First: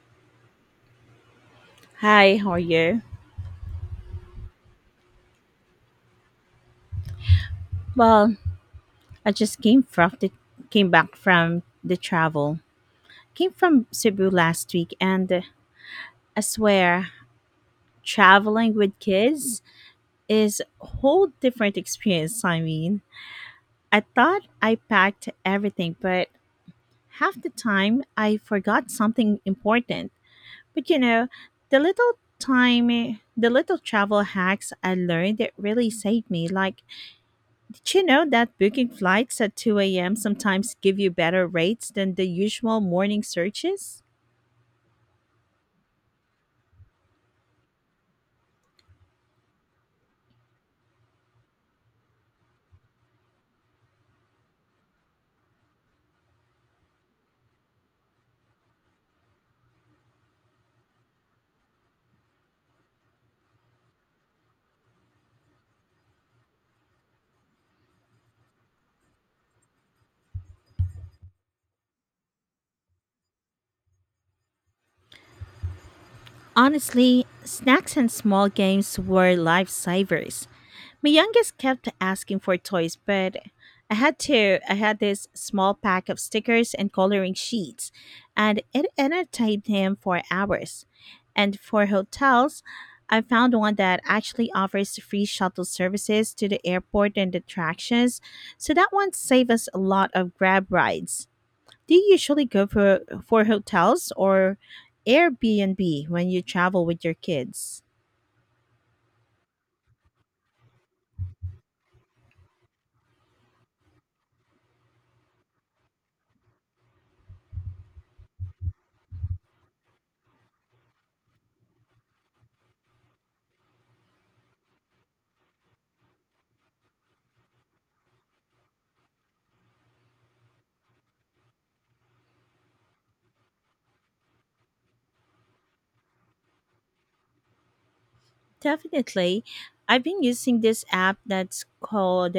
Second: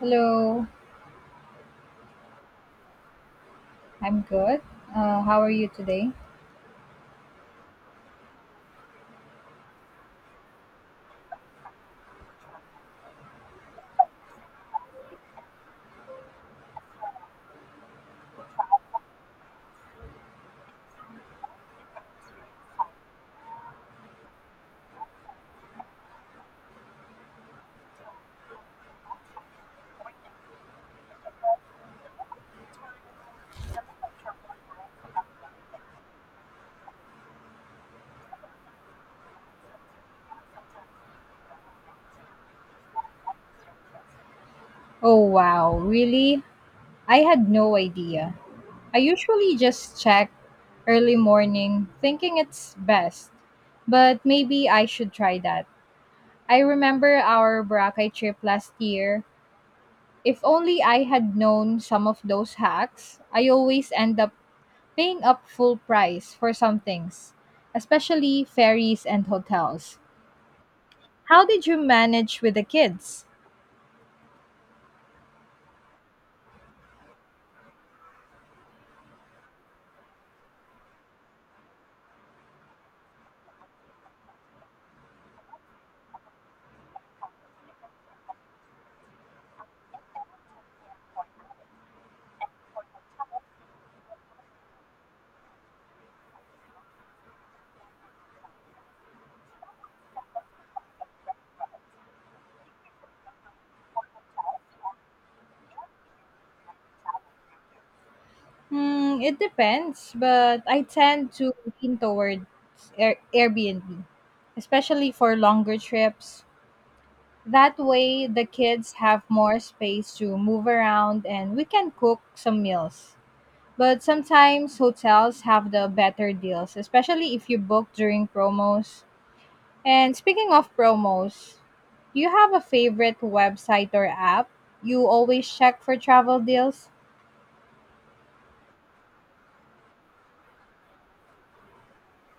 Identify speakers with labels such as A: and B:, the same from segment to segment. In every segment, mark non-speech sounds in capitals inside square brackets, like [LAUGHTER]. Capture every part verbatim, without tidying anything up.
A: Hello,
B: Hi, how are you?
A: I'm good. Uh, how are you today?
B: Well, I just came from the came back from the travel. Came from Cebu last week and uh, I swear traveling with kids is a whole different experience, I mean. I thought I packed everything, but half the time I forgot something important. But you know, the little time the little travel hacks I learned that really saved me like do you know that booking flights at two a m sometimes give you better rates than the usual morning searches?
A: Oh, wow, really? I had no idea. I usually just check early morning thinking it's best, but maybe I should try that. I remember our Boracay trip last year. If only I had known some of those hacks, I always end up paying up full price for some things, especially ferries and hotels. How did you manage with the kids?
B: Honestly, snacks and small games were lifesavers. My youngest kept asking for toys, but I had to. I had this small pack of stickers and coloring sheets, and it entertained him for hours. And for hotels, I found one that actually offers free shuttle services to the airport and attractions, so that one saved us a lot of grab rides. Do you usually go for for hotels or Airbnb when you travel with your kids?
A: Hmm, it depends, but I tend to lean towards Air- Airbnb, especially for longer trips. That way, the kids have more space to move around and we can cook some meals. But sometimes hotels have the better deals, especially if you book during promos. And speaking of promos, do you have a favorite website or app you always check for travel deals?
B: Definitely. I've been using this app that's called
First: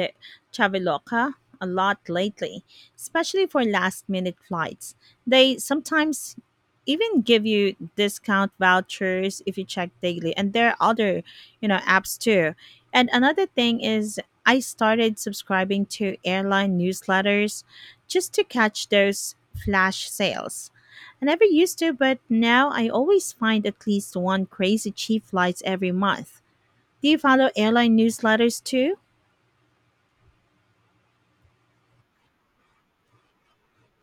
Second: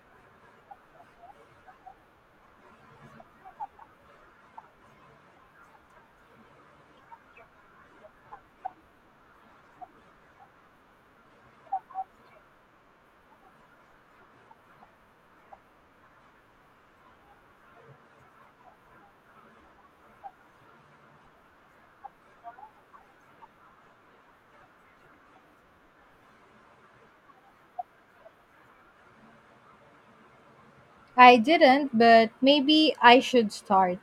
B: Traveloka a lot lately, especially for last minute flights. They sometimes even give you discount vouchers if you check daily and there are other, you know, apps too. And another thing is I started subscribing to airline newsletters just to catch those flash sales. I never used to, but now I always find at least one crazy cheap flights every month. Do you follow airline newsletters too?
A: I didn't, but maybe I should start.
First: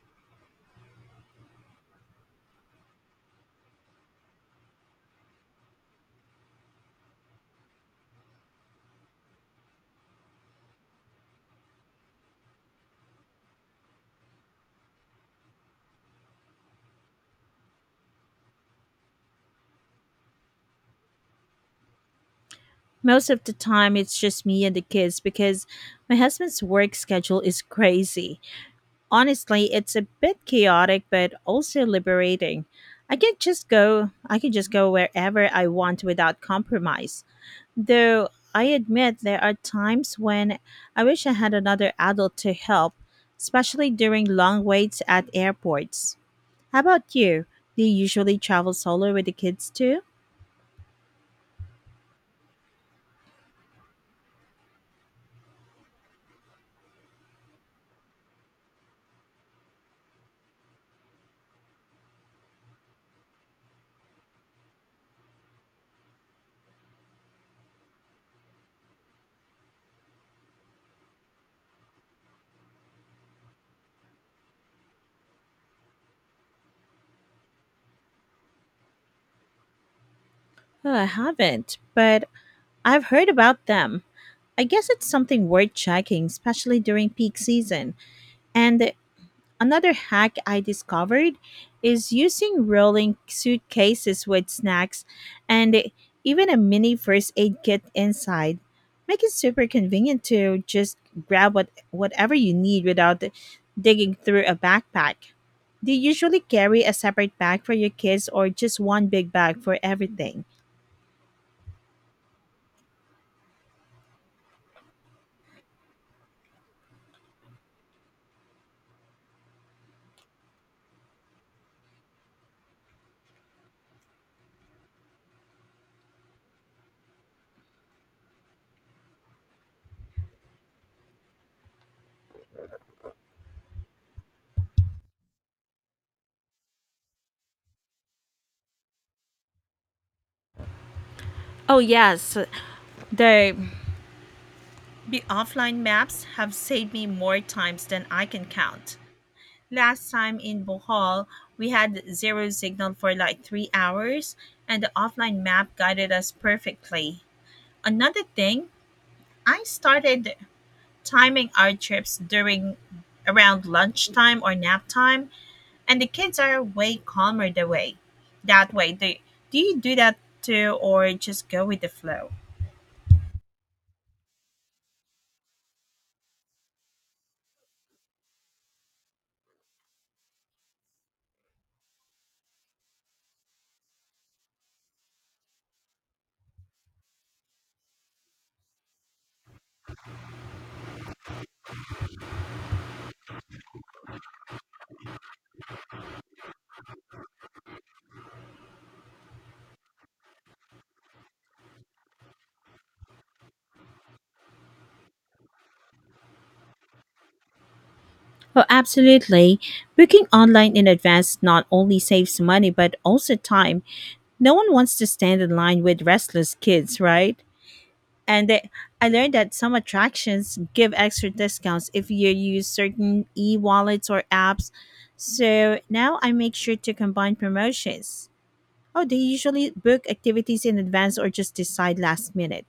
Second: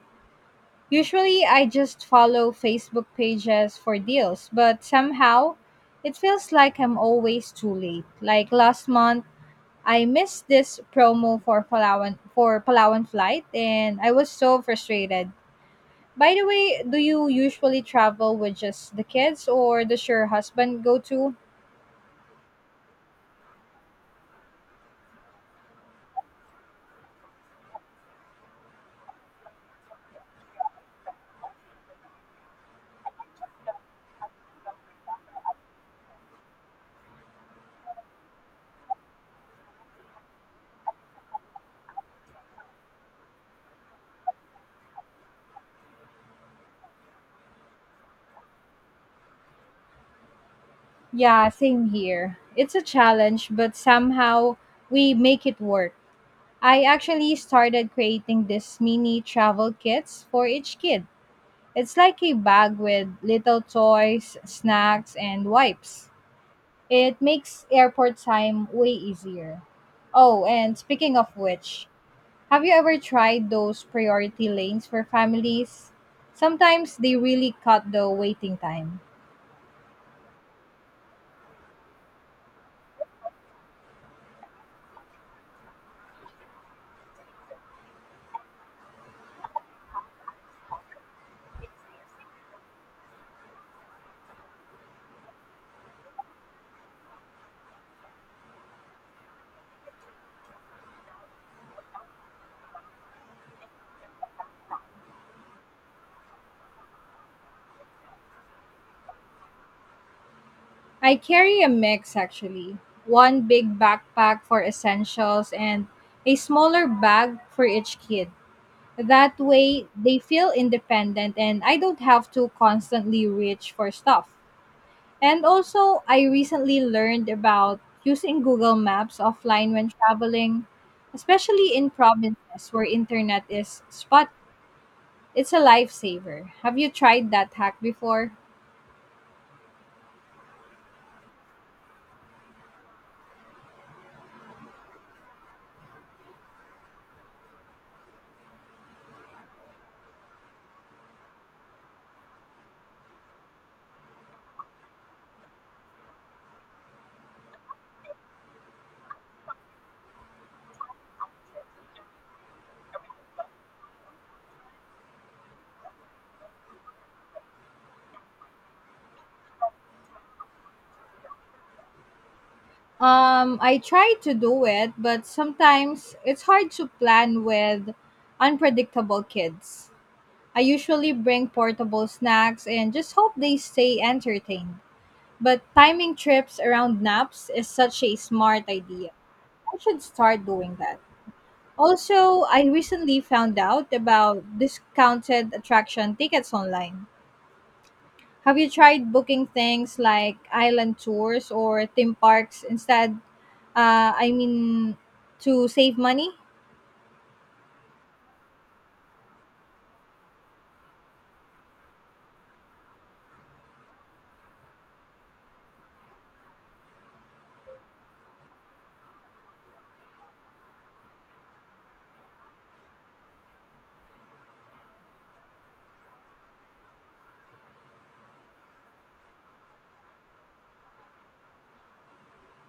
A: Usually, I just follow Facebook pages for deals, but somehow it feels like I'm always too late. Like last month, I missed this promo for Palawan for Palawan flight and I was so frustrated. By the way, do you usually travel with just the kids or does your husband go too?
B: Most of the time, it's just me and the kids because my husband's work schedule is crazy. Honestly, it's a bit chaotic, but also liberating. I can just go. I can just go wherever I want without compromise. Though I admit there are times when I wish I had another adult to help, especially during long waits at airports. How about you? Do you usually travel solo with the kids too?
A: Yeah, same here. It's a challenge, but somehow we make it work. I actually started creating this mini travel kits for each kid. It's like a bag with little toys, snacks, and wipes. It makes airport time way easier. Oh, and speaking of which, have you ever tried those priority lanes for families? Sometimes they really cut the waiting time.
B: Oh, I haven't, but I've heard about them. I guess it's something worth checking, especially during peak season. And another hack I discovered is using rolling suitcases with snacks and even a mini first aid kit inside. Make it super convenient to just grab what whatever you need without digging through a backpack. Do you usually carry a separate bag for your kids or just one big bag for everything?
A: I carry a mix actually, one big backpack for essentials and a smaller bag for each kid. That way, they feel independent and I don't have to constantly reach for stuff. And also, I recently learned about using Google Maps offline when traveling, especially in provinces where internet is spot. It's a lifesaver. Have you tried that hack before?
B: Oh, yes. They The offline maps have saved me more times than I can count. Last time in Bohol, we had zero signal for like three hours, and the offline map guided us perfectly. Another thing, I started timing our trips during around lunchtime or nap time, and the kids are way calmer the way. That way, do, do you do that too, or just go with the flow?
A: Um, I try to do it, but sometimes it's hard to plan with unpredictable kids. I usually bring portable snacks and just hope they stay entertained. But timing trips around naps is such a smart idea. I should start doing that. Also, I recently found out about discounted attraction tickets online. Have you tried booking things like island tours or theme parks instead? Uh, I mean, to save money?
B: Oh, absolutely. Booking online in advance not only saves money but also time. No one wants to stand in line with restless kids, right? And they, I learned that some attractions give extra discounts if you use certain e wallets or apps. So now I make sure to combine promotions. Oh, do you usually book activities in advance or just decide last minute?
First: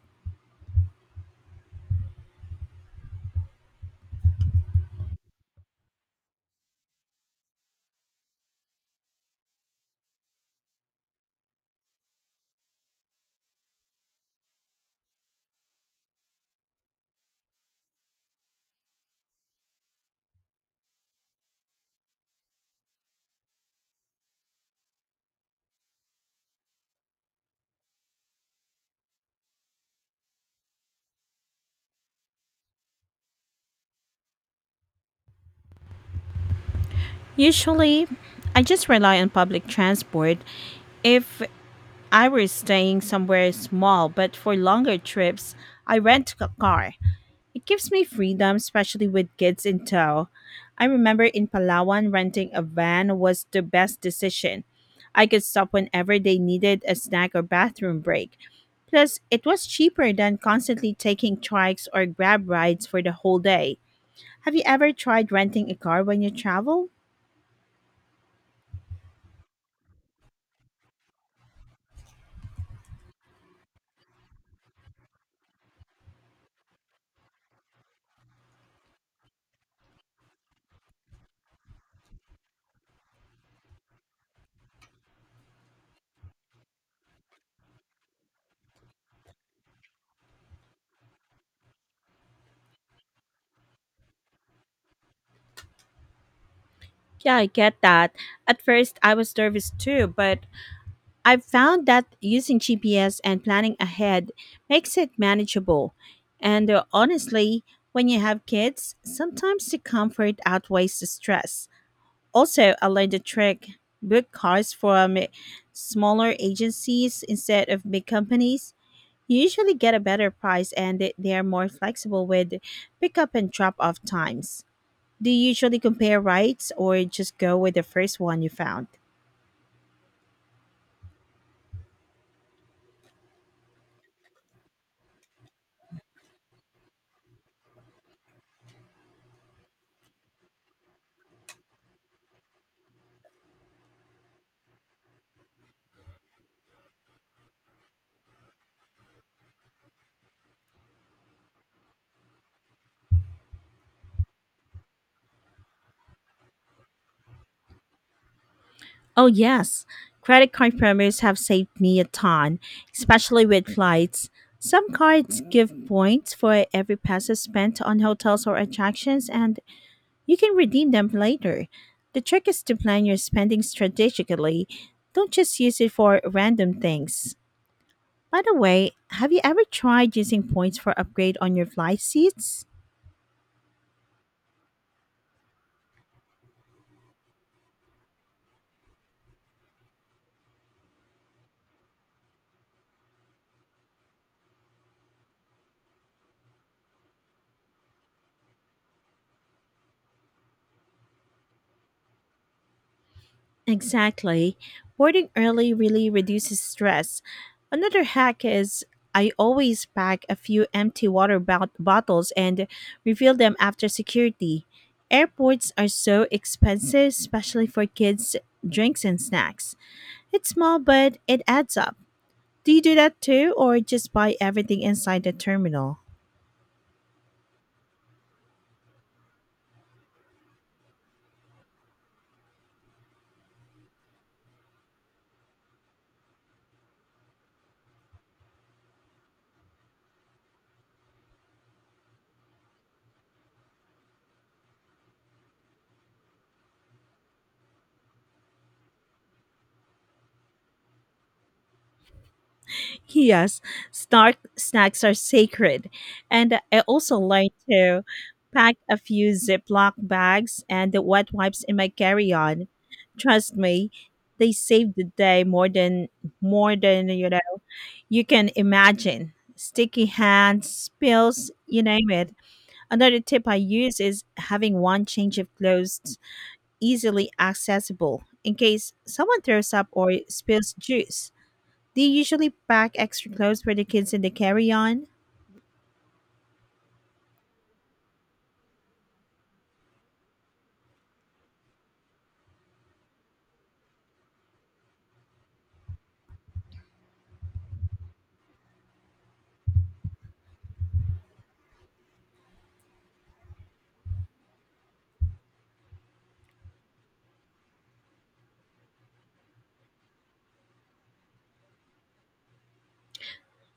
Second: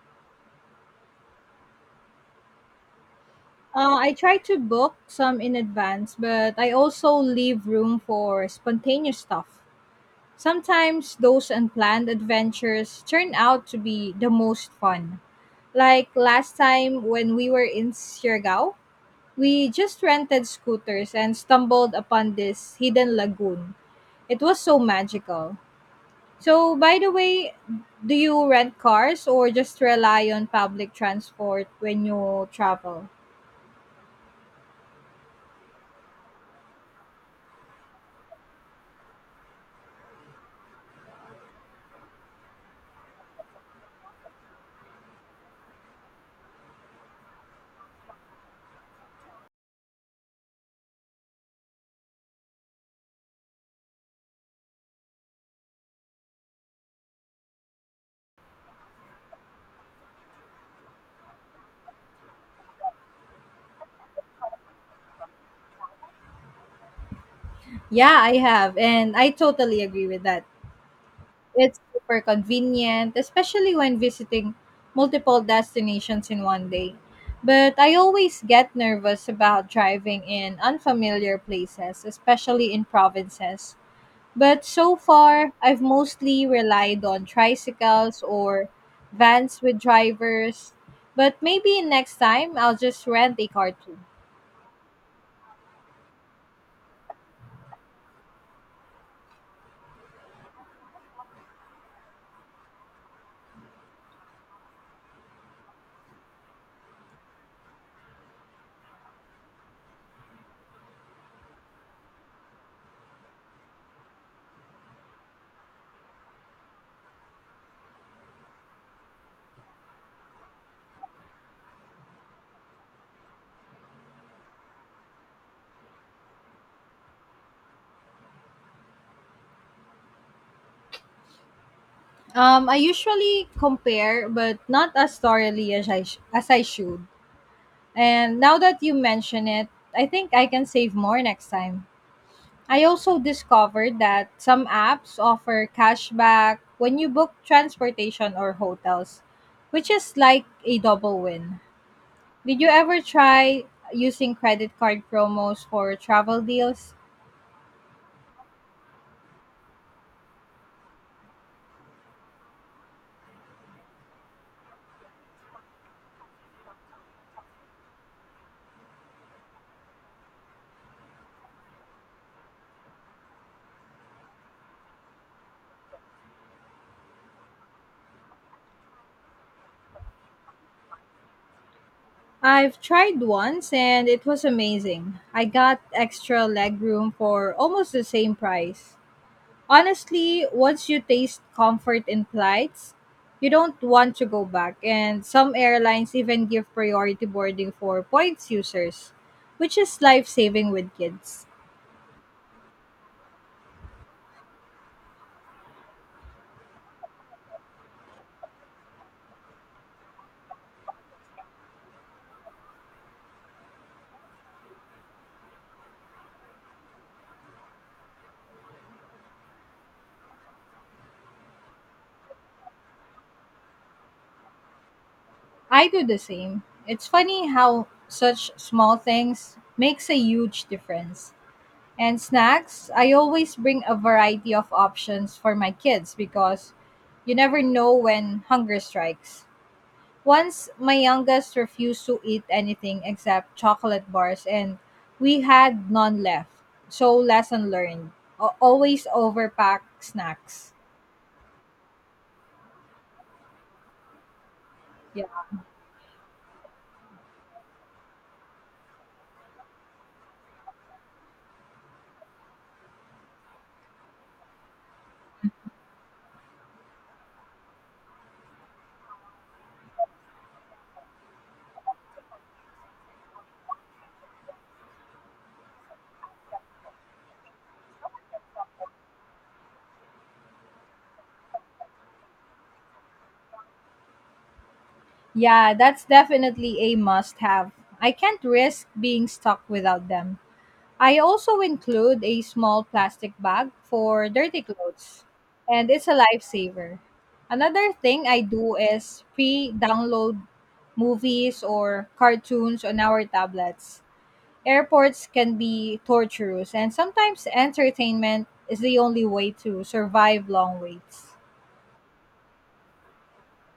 A: Uh, I try to book some in advance, but I also leave room for spontaneous stuff. Sometimes those unplanned adventures turn out to be the most fun. Like last time when we were in Siargao, we just rented scooters and stumbled upon this hidden lagoon. It was so magical. So, by the way, do you rent cars or just rely on public transport when you travel?
B: Usually, I just rely on public transport if I was staying somewhere small, but for longer trips, I rent a car. It gives me freedom, especially with kids in tow. I remember in Palawan, renting a van was the best decision. I could stop whenever they needed a snack or bathroom break. Plus, it was cheaper than constantly taking trikes or grab rides for the whole day. Have you ever tried renting a car when you travel?
A: Yeah, I have, and I totally agree with that. It's super convenient, especially when visiting multiple destinations in one day. But I always get nervous about driving in unfamiliar places, especially in provinces. But so far, I've mostly relied on tricycles or vans with drivers. But maybe next time I'll just rent a car too.
B: Yeah, I get that. At first, I was nervous too, but I've found that using G P S and planning ahead makes it manageable. And uh, honestly, when you have kids, sometimes the comfort outweighs the stress. Also, I learned the trick book cars from eh, smaller agencies instead of big companies. You usually get a better price and they they are more flexible with pickup and drop off times. Do you usually compare rides or just go with the first one you found?
A: Um, I usually compare, but not as thoroughly as I, sh- as I should. And now that you mention it, I think I can save more next time. I also discovered that some apps offer cashback when you book transportation or hotels, which is like a double win. Did you ever try using credit card promos for travel deals?
B: Oh, yes. Credit card promos have saved me a ton, especially with flights. Some cards give points for every peso spent on hotels or attractions, and you can redeem them later. The trick is to plan your spending strategically. Don't just use it for random things. By the way, have you ever tried using points for upgrade on your flight seats?
A: I've tried once and it was amazing. I got extra legroom for almost the same price. Honestly, once you taste comfort in flights, you don't want to go back, and some airlines even give priority boarding for points users, which is life saving with kids.
B: Exactly. Boarding early really reduces stress. Another hack is I always pack a few empty water bot- bottles and refill them after security. Airports are so expensive, especially for kids' drinks and snacks. It's small, but it adds up. Do you do that too, or just buy everything inside the
A: I
B: terminal?
A: do the same. It's funny how such small things makes a huge difference. And snacks, I always bring a variety of options for my kids because you never know when hunger strikes. Once my youngest refused to eat anything except chocolate bars and we had none left. So lesson learned. A- Always overpack snacks.
B: Yes, snark snacks are
A: Yeah.
B: sacred. And I also learned to pack a few Ziploc bags and the wet wipes in my carry-on. Trust me, they save the day more than more than you know you can imagine. Sticky hands, spills, you name it. Another tip I use is having one change of clothes easily accessible in case someone throws up or spills juice. Do you usually pack extra clothes for the kids in the carry on?
A: Yeah, that's definitely a must have. I can't risk being stuck without them. I also include a small plastic bag for dirty clothes, and it's a lifesaver. Another thing I do is pre download movies or cartoons on our tablets. Airports can be torturous, and sometimes entertainment is the only way to survive long waits.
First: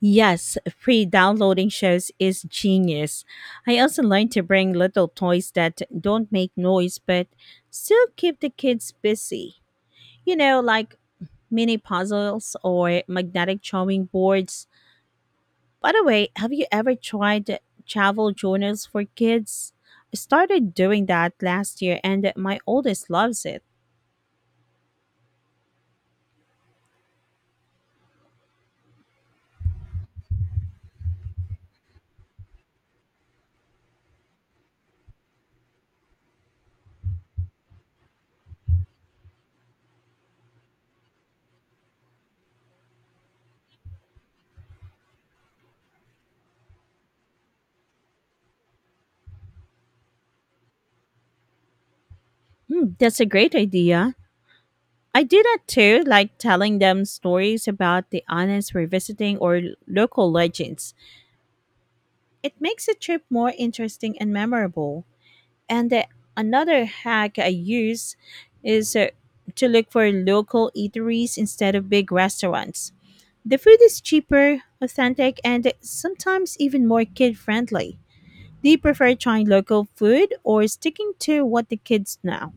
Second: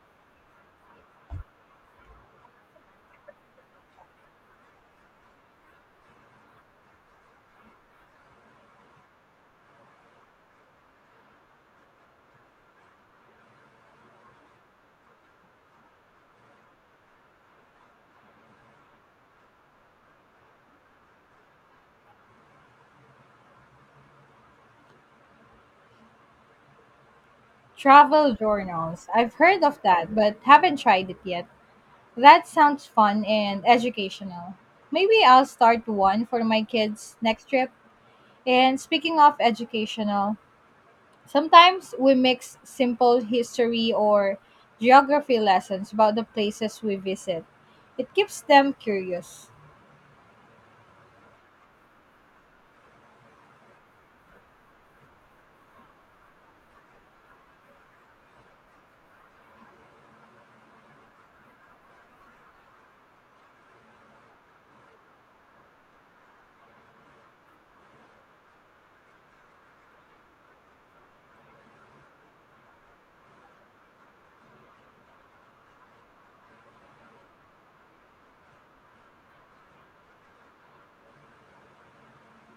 B: Yes, free downloading shows is genius. I also learned to bring little toys that don't make noise but still keep the kids busy. You know, like mini puzzles or magnetic drawing boards. By the way, have you ever tried travel journals for kids? I started doing that last year and my oldest loves it.
A: Travel journals. I've heard of that, but haven't tried it yet. That sounds fun and educational. Maybe I'll start one for my kids next trip. And speaking of educational, sometimes we mix simple history or geography lessons about the places we visit. It keeps them curious.
B: Hmm, that's a great idea. I do that too, like telling them stories about the islands we're visiting or l- local legends. It makes the trip more interesting and memorable. And the, Another hack I use is uh, to look for local eateries instead of big restaurants. The food is cheaper, authentic, and sometimes even more kid friendly. Do you prefer trying local food or sticking to what the kids know?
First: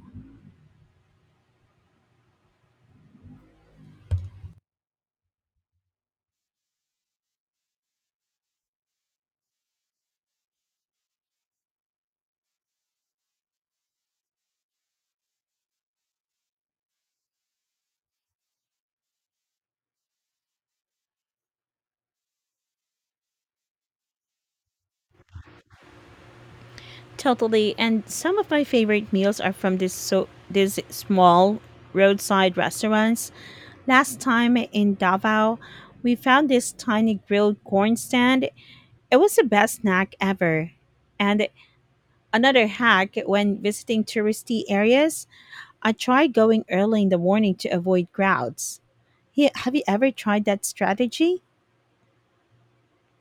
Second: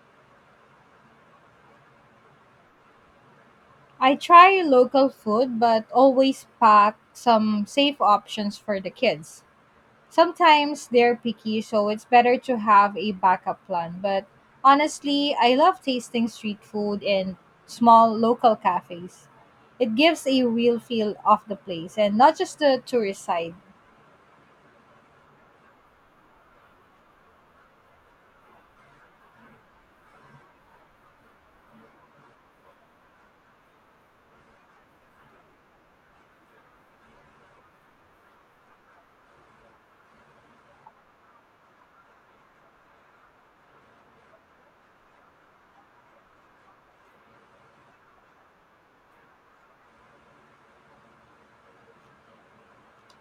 A: I try local food but always pack some safe options for the kids. Sometimes they're picky, so it's better to have a backup plan. But honestly, I love tasting street food in small local cafes. It gives a real feel of the place and not just the tourist side.
B: Totally. And some of my favorite meals are from this so these small roadside restaurants. Last time in Davao, we found this tiny grilled corn stand. It was the best snack ever. And another hack when visiting touristy areas, I try going early in the morning to avoid crowds. He- Have you ever tried that strategy?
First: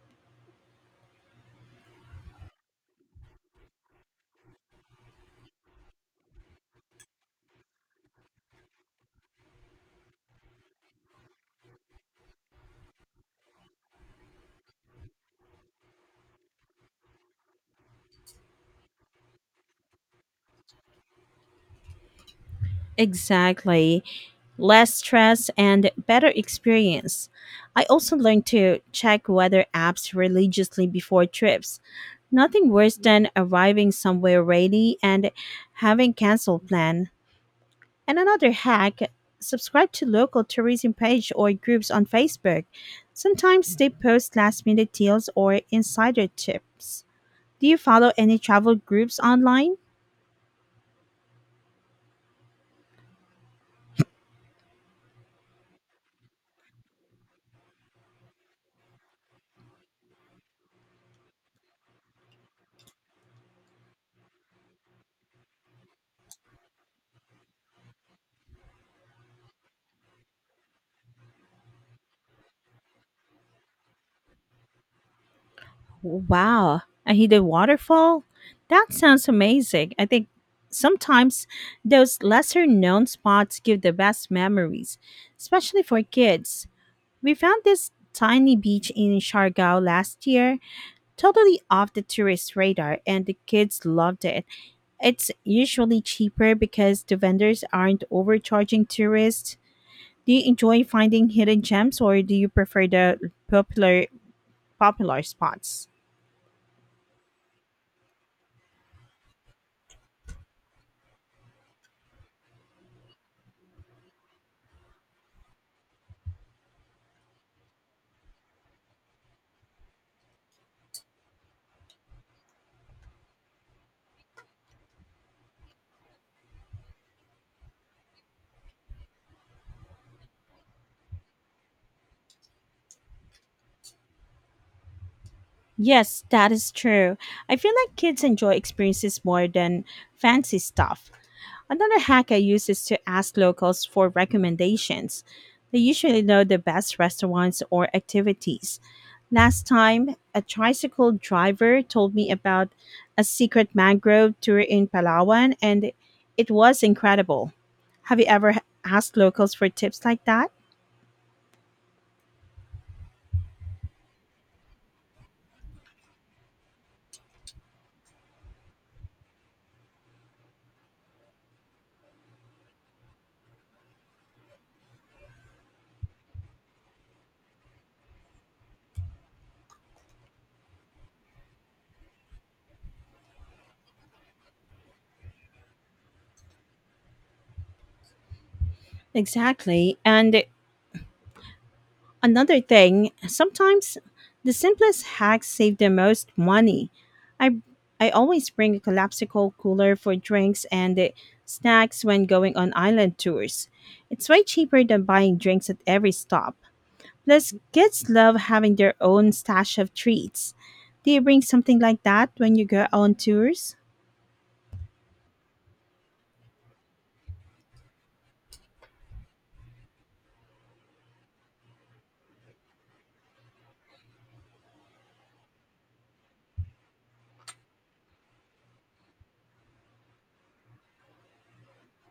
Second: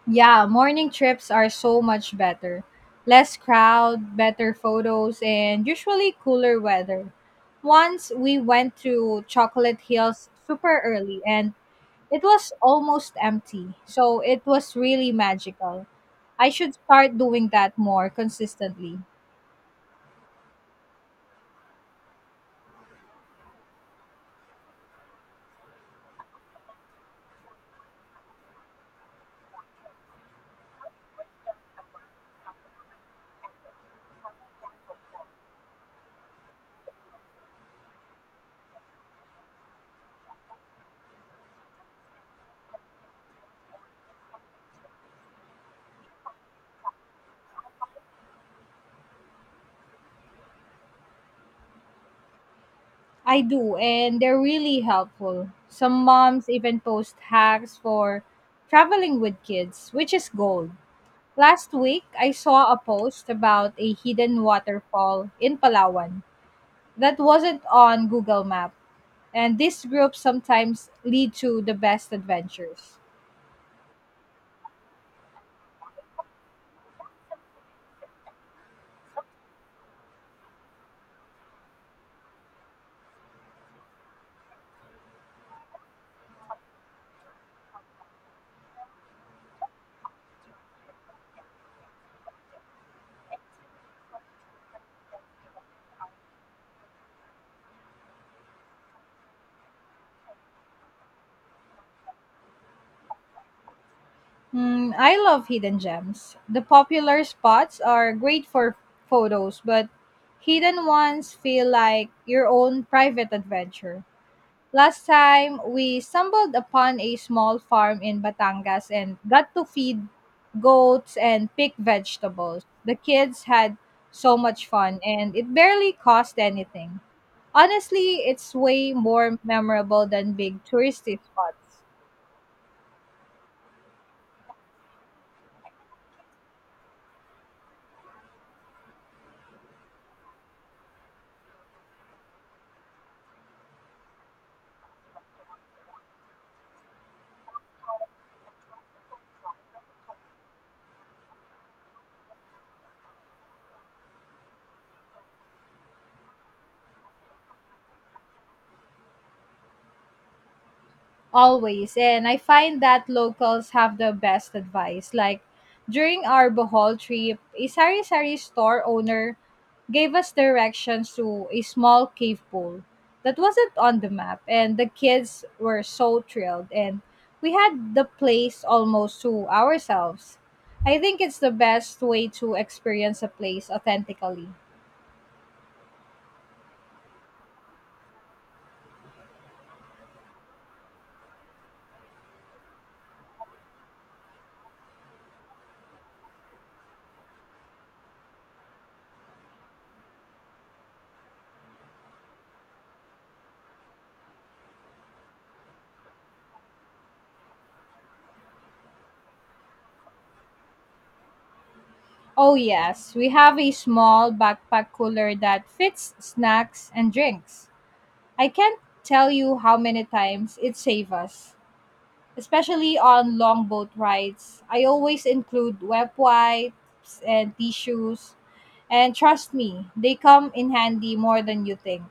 A: Yeah, morning trips are so much better. Less crowd, better photos, and usually cooler weather. Once we went to Chocolate Hills super early and it was almost empty, so it was really magical. I should start doing that more consistently.
B: Exactly. Less stress and better experience. I also learned to check weather apps religiously before trips. Nothing worse than arriving somewhere rainy and having canceled plan. And another hack, subscribe to local tourism page or groups on Facebook. Sometimes they post last minute deals or insider tips. Do you follow any travel groups online?
A: I do, and they're really helpful. Some moms even post hacks for traveling with kids, which is gold. Last week, I saw a post about a hidden waterfall in Palawan that wasn't on Google Map, and these groups sometimes lead to the best adventures.
B: Wow, a hidden waterfall? That sounds amazing. I think sometimes those lesser known spots give the best memories, especially for kids. We found this tiny beach in Siargao last year, totally off the tourist radar, and the kids loved it. It's usually cheaper because the vendors aren't overcharging tourists. Do you enjoy finding hidden gems or do you prefer the popular
A: Hmm, I
B: popular
A: love hidden
B: spots?
A: gems. The popular spots are great for photos, but hidden ones feel like your own private adventure. Last time, we stumbled upon a small farm in Batangas and got to feed goats and pick vegetables. The kids had so much fun and it barely cost anything. Honestly, it's way more memorable than big touristy spots.
B: Yes, that is true. I feel like kids enjoy experiences more than fancy stuff. Another hack I use is to ask locals for recommendations. They usually know the best restaurants or activities. Last time, a tricycle driver told me about a secret mangrove tour in Palawan, and it was incredible. Have you ever asked locals for tips like that?
A: Always. And I find that locals have the best advice. Like during our Bohol trip, a sari sari store owner gave us directions to a small cave pool that wasn't on the map. And the kids were so thrilled. And we had the place almost to ourselves. I think it's the best way to experience a place authentically.
B: Exactly. And another thing, sometimes the simplest hacks save the most money. I I always bring a collapsible cooler for drinks and uh, snacks when going on island tours. It's way cheaper than buying drinks at every stop. Plus, kids love having their own stash of treats. Do you bring something like that when
A: Oh,
B: you go
A: yes,
B: on
A: we have a
B: tours?
A: small backpack cooler that fits snacks and drinks. I can't tell you how many times it saved us, especially on long boat rides. I always include wet wipes and tissues, and trust me, they come in handy more than you think.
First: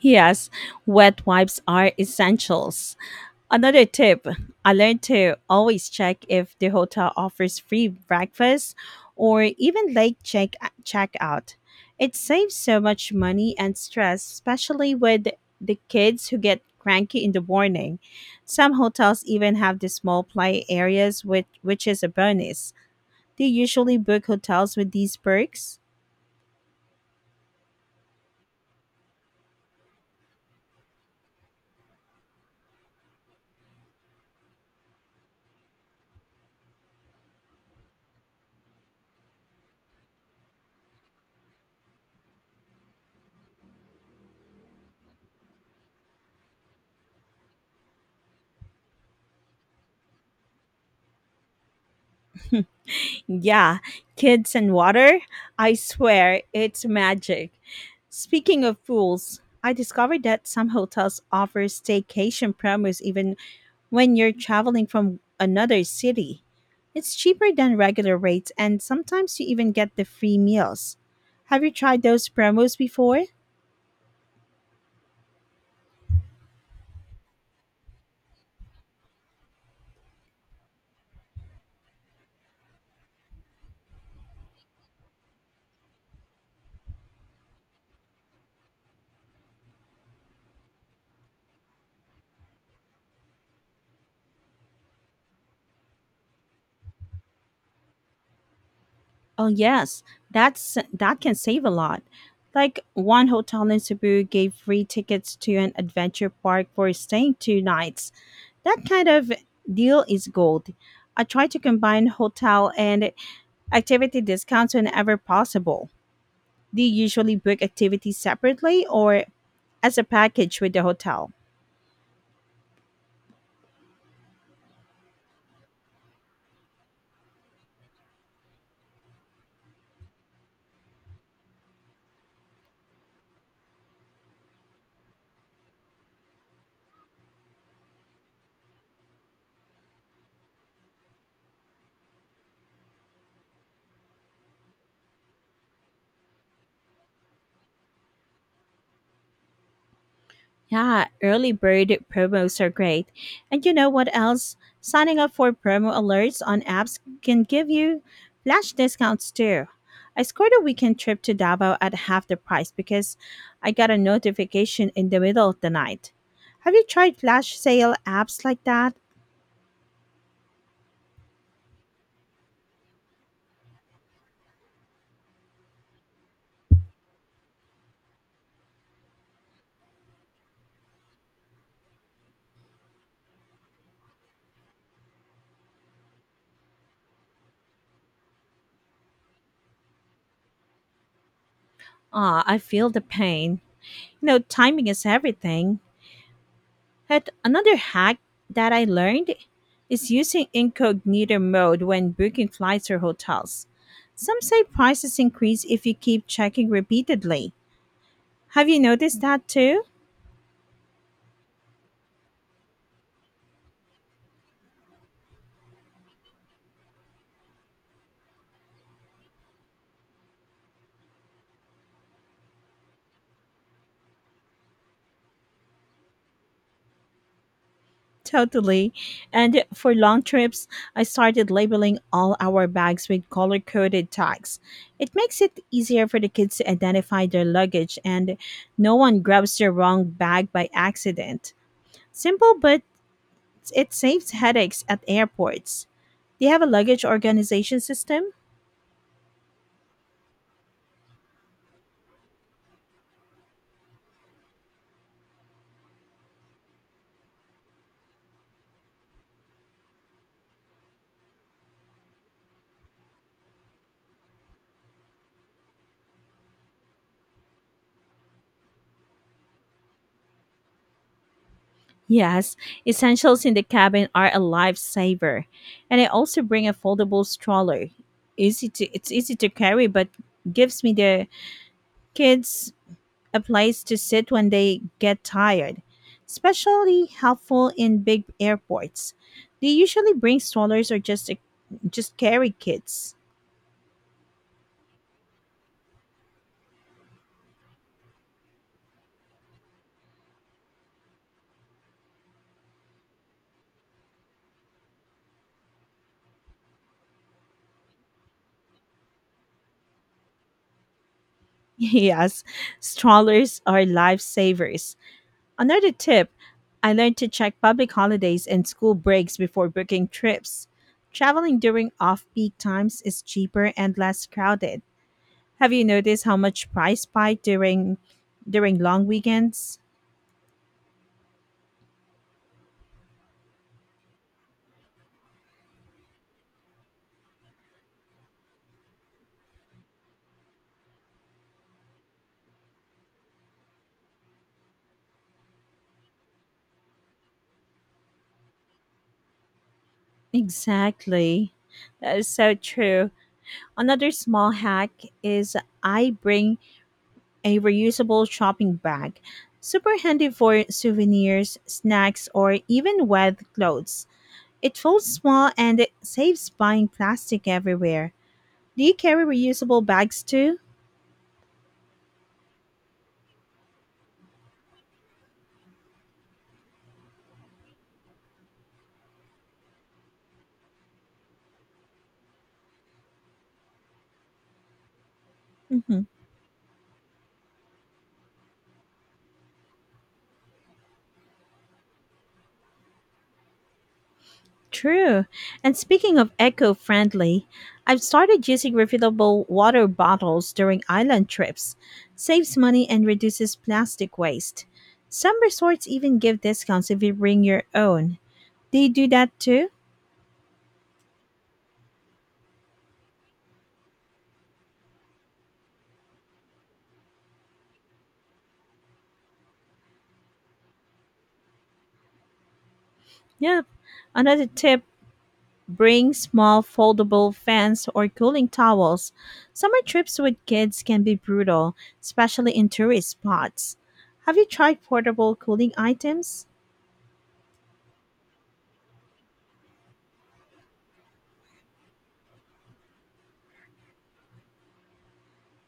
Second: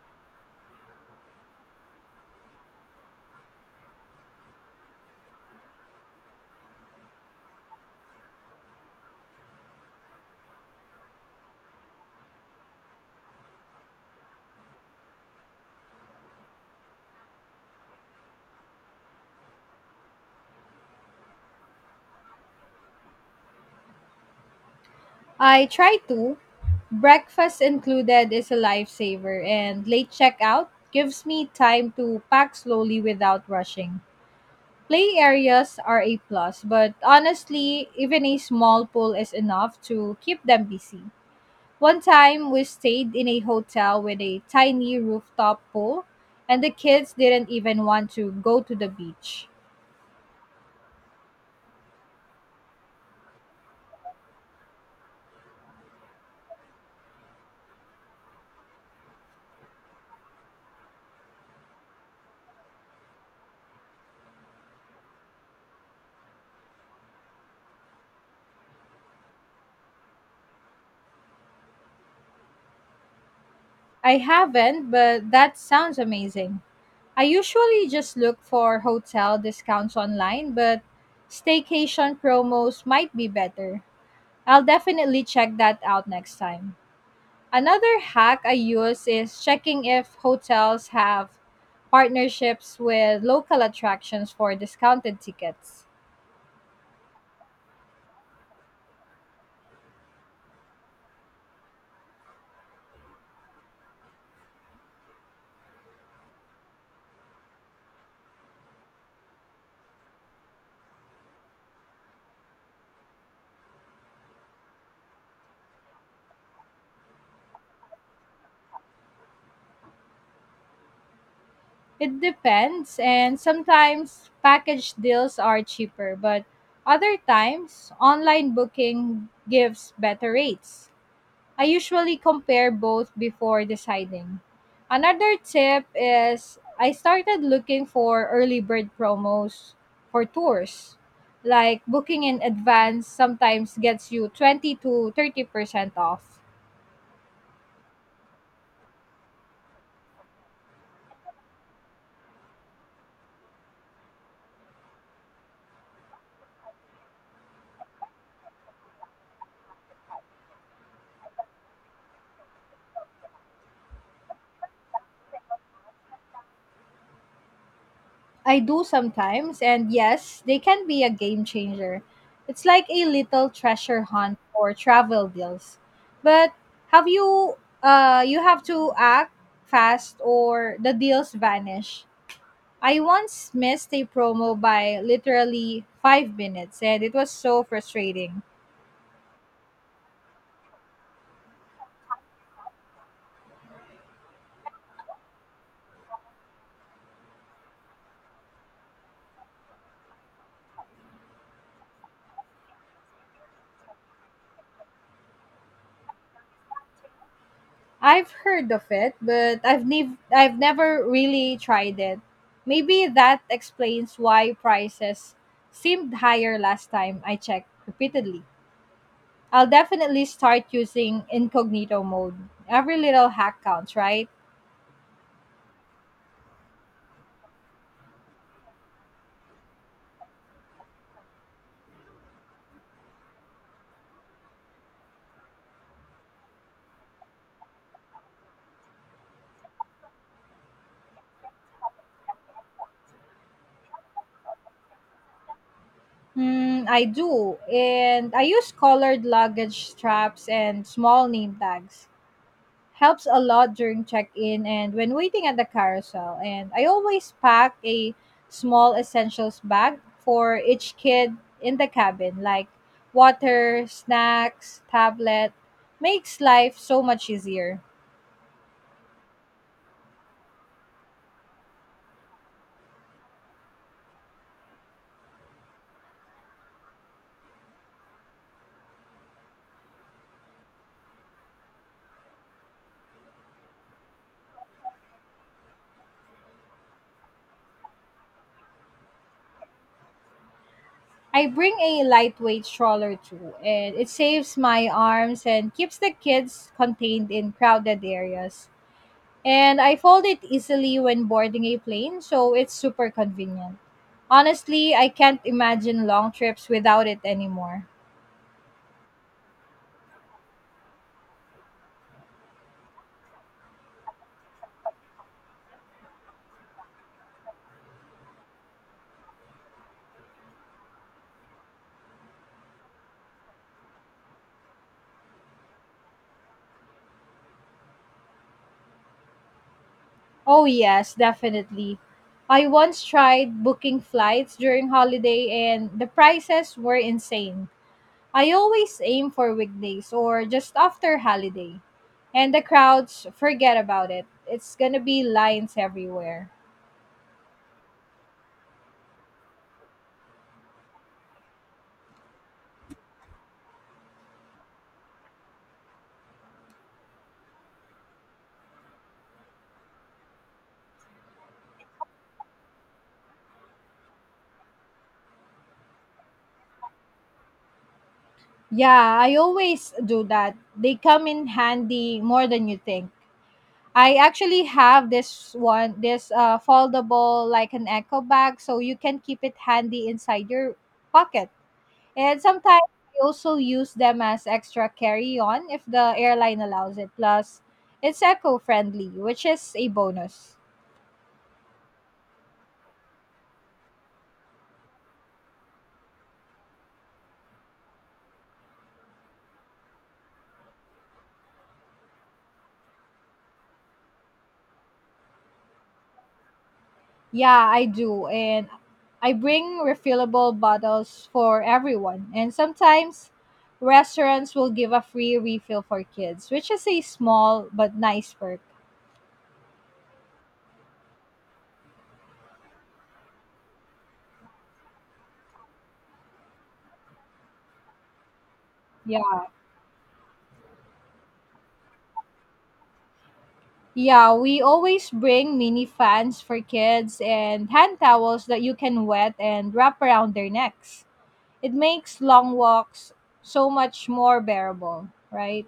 B: Yes, wet wipes are essentials. Another tip I learned to always check if the hotel offers free breakfast or even late check checkout. It saves so much money and stress, especially with the kids who get cranky in the morning. Some hotels even have the small play areas which which is a bonus. Do you usually book hotels with these
A: I
B: perks?
A: try to. Breakfast included is a lifesaver, and late checkout gives me time to pack slowly without rushing. Play areas are a plus, but honestly, even a small pool is enough to keep them busy. One time we stayed in a hotel with a tiny rooftop pool, and the kids didn't even want to go to the beach.
B: Yeah, kids and water. I swear it's magic. Speaking of pools, I discovered that some hotels offer staycation promos even when you're traveling from another city. It's cheaper than regular rates, and sometimes you even get the free meals. Have you tried those promos before?
A: I haven't, but that sounds amazing. I usually just look for hotel discounts online, but staycation promos might be better. I'll definitely check that out next time. Another hack I use is checking if hotels have partnerships with local attractions for discounted tickets.
B: Oh yes, that's that can save a lot. Like one hotel in Cebu gave free tickets to an adventure park for staying two nights. That kind of deal is gold. I try to combine hotel and activity discounts whenever possible. Do you usually book activities separately or as a package with the hotel?
A: It depends, and sometimes package deals are cheaper, but other times online booking gives better rates. I usually compare both before deciding. Another tip is I started looking for early bird promos for tours. Like booking in advance sometimes gets you twenty to thirty percent off.
B: Yeah, early bird promos are great. And you know what else? Signing up for promo alerts on apps can give you flash discounts too. I scored a weekend trip to Davao at half the price because I got a notification in the middle of the night. Have you tried flash sale apps
A: I
B: like
A: do
B: that?
A: sometimes, and yes, they can be a game changer. It's like a little treasure hunt for travel deals. But have you uh you have to act fast or the deals vanish. I once missed a promo by literally five minutes and it was so frustrating.
B: Ah, I feel the pain. You know, timing is everything. Heck, another hack that I learned is using incognito mode when booking flights or hotels. Some say prices increase if you keep checking repeatedly.
A: I've
B: Have
A: heard
B: you
A: of it,
B: noticed that
A: but
B: too?
A: I've nev- I've never really tried it. Maybe that explains why prices seemed higher last time I checked repeatedly. I'll definitely start using incognito mode. Every little hack counts, right?
B: Totally. And for long trips, I started labeling all our bags with color coded tags. It makes it easier for the kids to identify their luggage and no one grabs the wrong bag by accident. Simple, but it saves headaches at airports. Do you have a
A: Hmm, I
B: luggage
A: do.
B: organization system?
A: And I use colored luggage straps and small name tags. Helps a lot during check-in and when waiting at the carousel. And I always pack a small essentials bag for each kid in the cabin, like water, snacks, tablet. Makes life so much easier.
B: Yes, essentials in the cabin are a lifesaver. And I also bring a foldable stroller. Easy to it's easy to carry but gives me the kids a place to sit when they get tired, especially helpful in big airports. Do you usually bring strollers or just
A: I bring a
B: just carry
A: lightweight
B: kids?
A: stroller
B: [LAUGHS]
A: too, and it saves my arms and keeps the kids contained in crowded areas. And I fold it easily when boarding a plane, so it's super convenient. Honestly, I can't imagine long trips without it anymore.
B: Yes, strollers are lifesavers. Another tip I learned to check public holidays and school breaks before booking trips. Traveling during off peak times is cheaper and less crowded. Have you noticed how much price spike during during long weekends?
A: Oh, yes, definitely. I once tried booking flights during holiday and the prices were insane. I always aim for weekdays or just after holiday. And the crowds, forget about it. It's gonna be lines everywhere.
B: Exactly. That is so true. Another small hack is I bring a reusable shopping bag. Super handy for souvenirs, snacks, or even wet clothes. It folds small and it saves buying plastic everywhere. Do you
A: Yeah,
B: carry
A: I
B: reusable
A: always
B: bags
A: do that.
B: too?
A: They come in handy more than you think. I actually have this one, this uh, foldable like an echo bag, so you can keep it handy inside your pocket. And sometimes I also use them as extra carry-on if
B: hmm
A: the airline allows it. Plus, it's eco-friendly, which is a bonus.
B: True. And speaking of eco friendly, I've started using refillable water bottles during island trips. Saves money and reduces plastic waste. Some resorts even give discounts if you bring your
A: Yeah, I
B: own.
A: do, and
B: Do you do
A: I
B: that too?
A: bring refillable bottles for everyone. And sometimes restaurants will give a free refill for kids, which is a small but nice perk.
B: Yeah. Another tip. Bring small foldable fans or cooling towels.
A: Yeah.
B: Summer trips with kids can be brutal, especially in tourist spots.
A: Yeah,
B: Have you
A: we
B: tried
A: always
B: portable
A: bring
B: cooling
A: mini fans
B: items?
A: for kids and hand towels that you can wet and wrap around their necks. It makes long walks so much more bearable, right?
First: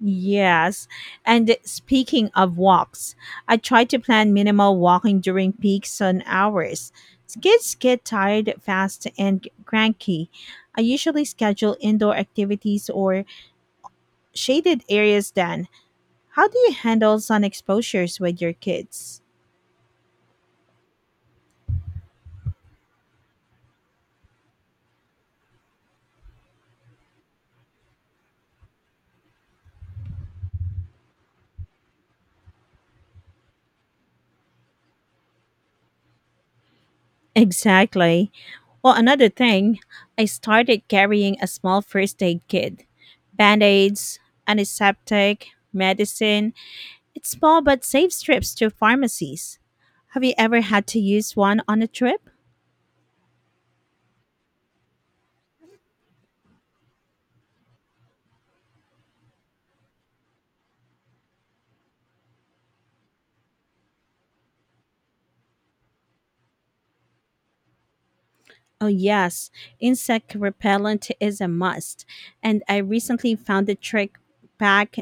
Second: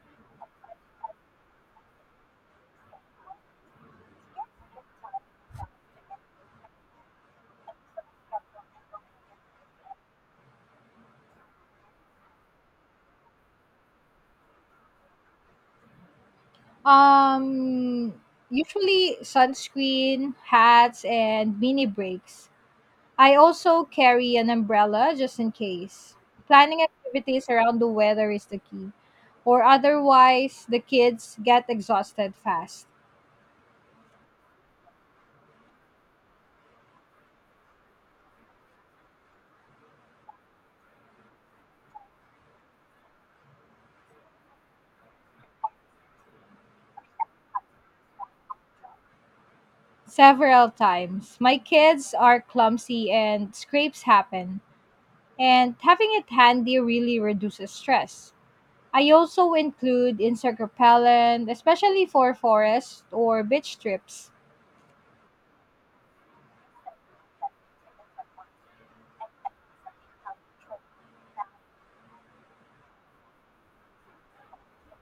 B: Yes. And speaking of walks, I try to plan minimal walking during peak sun hours. Kids get tired fast and cranky. I usually schedule indoor activities or shaded areas then. How do you handle sun
A: Um
B: exposures with your
A: usually
B: kids?
A: sunscreen, hats and mini breaks. I also carry an umbrella just in case. Planning activities around the weather is the key, or otherwise the kids get exhausted fast.
B: Exactly. Well, another thing, I started carrying a small first aid kit, band aids, antiseptic, medicine. It's small but saves trips to pharmacies. Have you ever
A: Several
B: had to use
A: times. My
B: one on a
A: kids
B: trip?
A: are clumsy and scrapes happen, and having it handy really reduces stress. I also include insect repellent, especially for forest or beach trips.
B: Oh, yes. Insect repellent is a must. And I recently found a trick, pack,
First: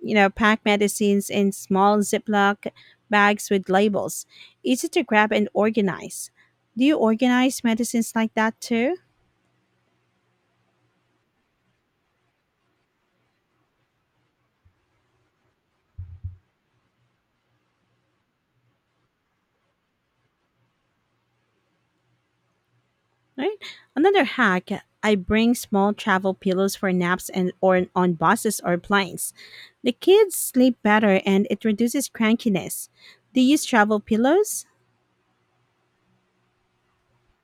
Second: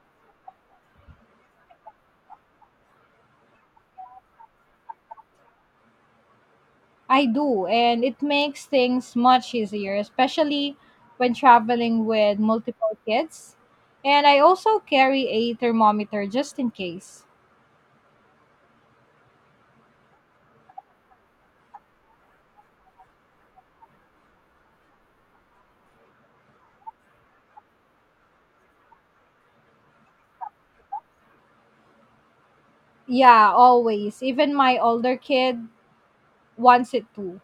B: you know, pack medicines in small Ziploc bags with labels, easy to grab and organize. Do you
A: I
B: organize
A: do, and
B: medicines
A: it
B: like that
A: makes
B: too?
A: things much easier, especially when traveling with multiple kids. And I also carry a thermometer just in case.
B: Right? Another hack, I bring small travel pillows for naps and or on buses or planes. The kids sleep better and it reduces crankiness. Do you
A: Yeah,
B: use travel
A: always. Even
B: pillows?
A: my older kid wants it too.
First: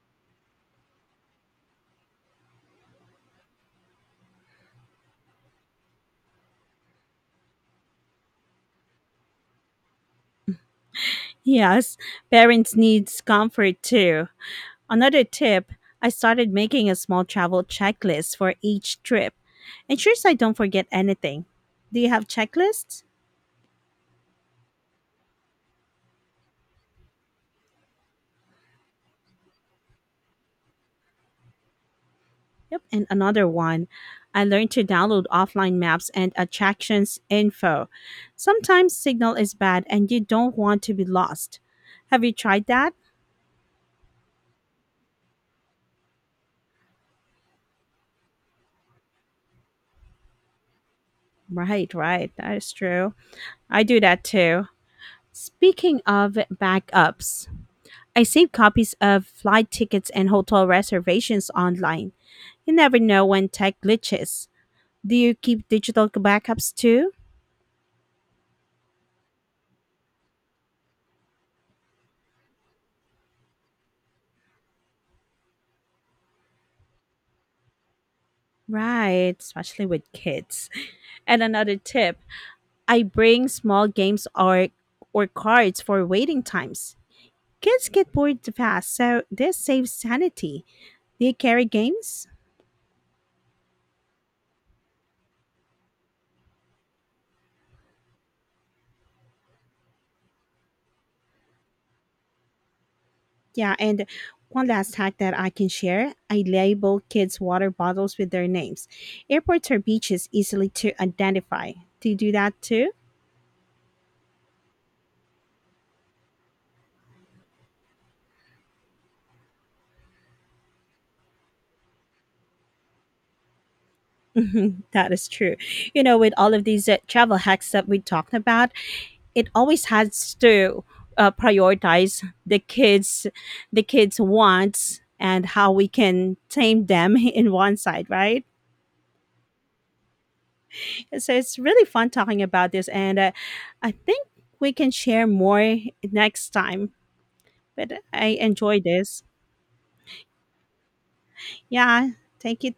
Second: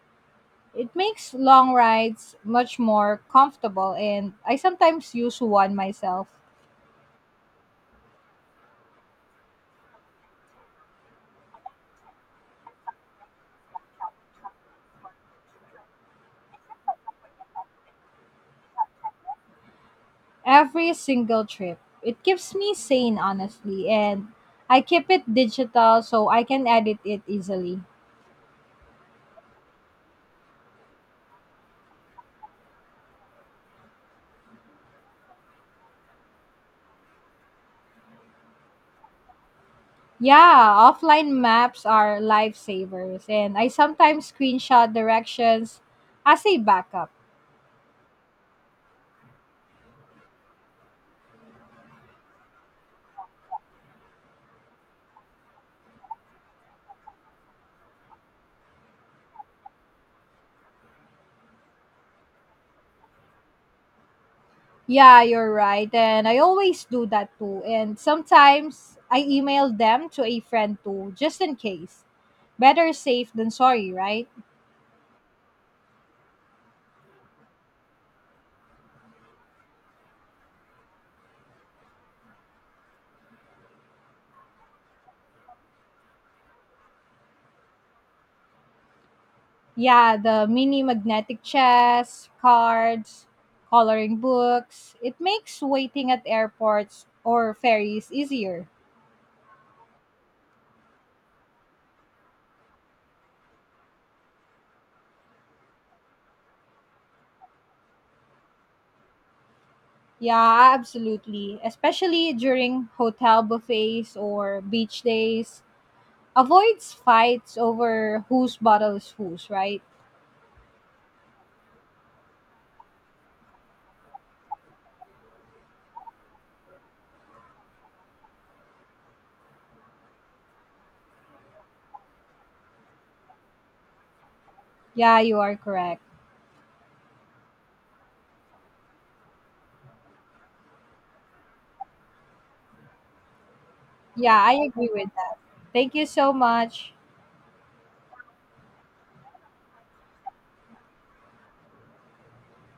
A: It makes long rides much more comfortable, and I sometimes use one myself
B: Yes, parents needs comfort too. Another tip, I started making a small travel checklist for each trip. Ensures I don't forget
A: every
B: anything.
A: single trip.
B: Do you
A: It
B: have
A: keeps me
B: checklists?
A: sane, honestly, and I keep it digital so I can edit it easily.
B: Yep, and another one. I learned to download offline maps and attractions info. Sometimes signal is bad and you don't
A: Yeah,
B: want to be
A: offline
B: lost.
A: maps are
B: Have you tried that?
A: lifesavers, and I sometimes screenshot directions as a backup.
B: Right, right. That is true. I do that too. Speaking of backups, I save copies of flight tickets and hotel reservations online. You never know when tech glitches. Do
A: Yeah,
B: you
A: you're
B: keep
A: right,
B: digital
A: and I
B: backups
A: always do
B: too?
A: that too, and sometimes I email them to a friend too, just in case. Better safe than sorry, right?
B: Right, especially with kids. [LAUGHS] And another tip, I bring small games or or cards for waiting times. Kids get bored fast, so this saves
A: Yeah, the
B: sanity.
A: mini
B: Do you
A: magnetic
B: carry games?
A: chess, cards, coloring books. It makes waiting at airports or ferries easier.
B: Yeah, and one last hack that I can share, I label kids' water bottles with their names. Airports or beaches easily
A: Yeah,
B: to
A: absolutely.
B: identify. Do you do
A: Especially
B: that
A: during
B: too? [LAUGHS]
A: hotel buffets or beach days. Avoids fights over whose bottle is whose, right?
B: Mhm, that is true. You know, with all of these uh, travel hacks that we talked about, it always has to uh, prioritize the kids the kids wants
A: Yeah, you
B: and
A: are
B: how we
A: correct.
B: can tame them [LAUGHS] in one side, right, so it's really fun talking about this and, uh, I think
A: Yeah, I
B: we can
A: agree with
B: share
A: that.
B: more
A: Thank you so
B: next time.
A: much.
B: But I enjoy this. Yeah, take it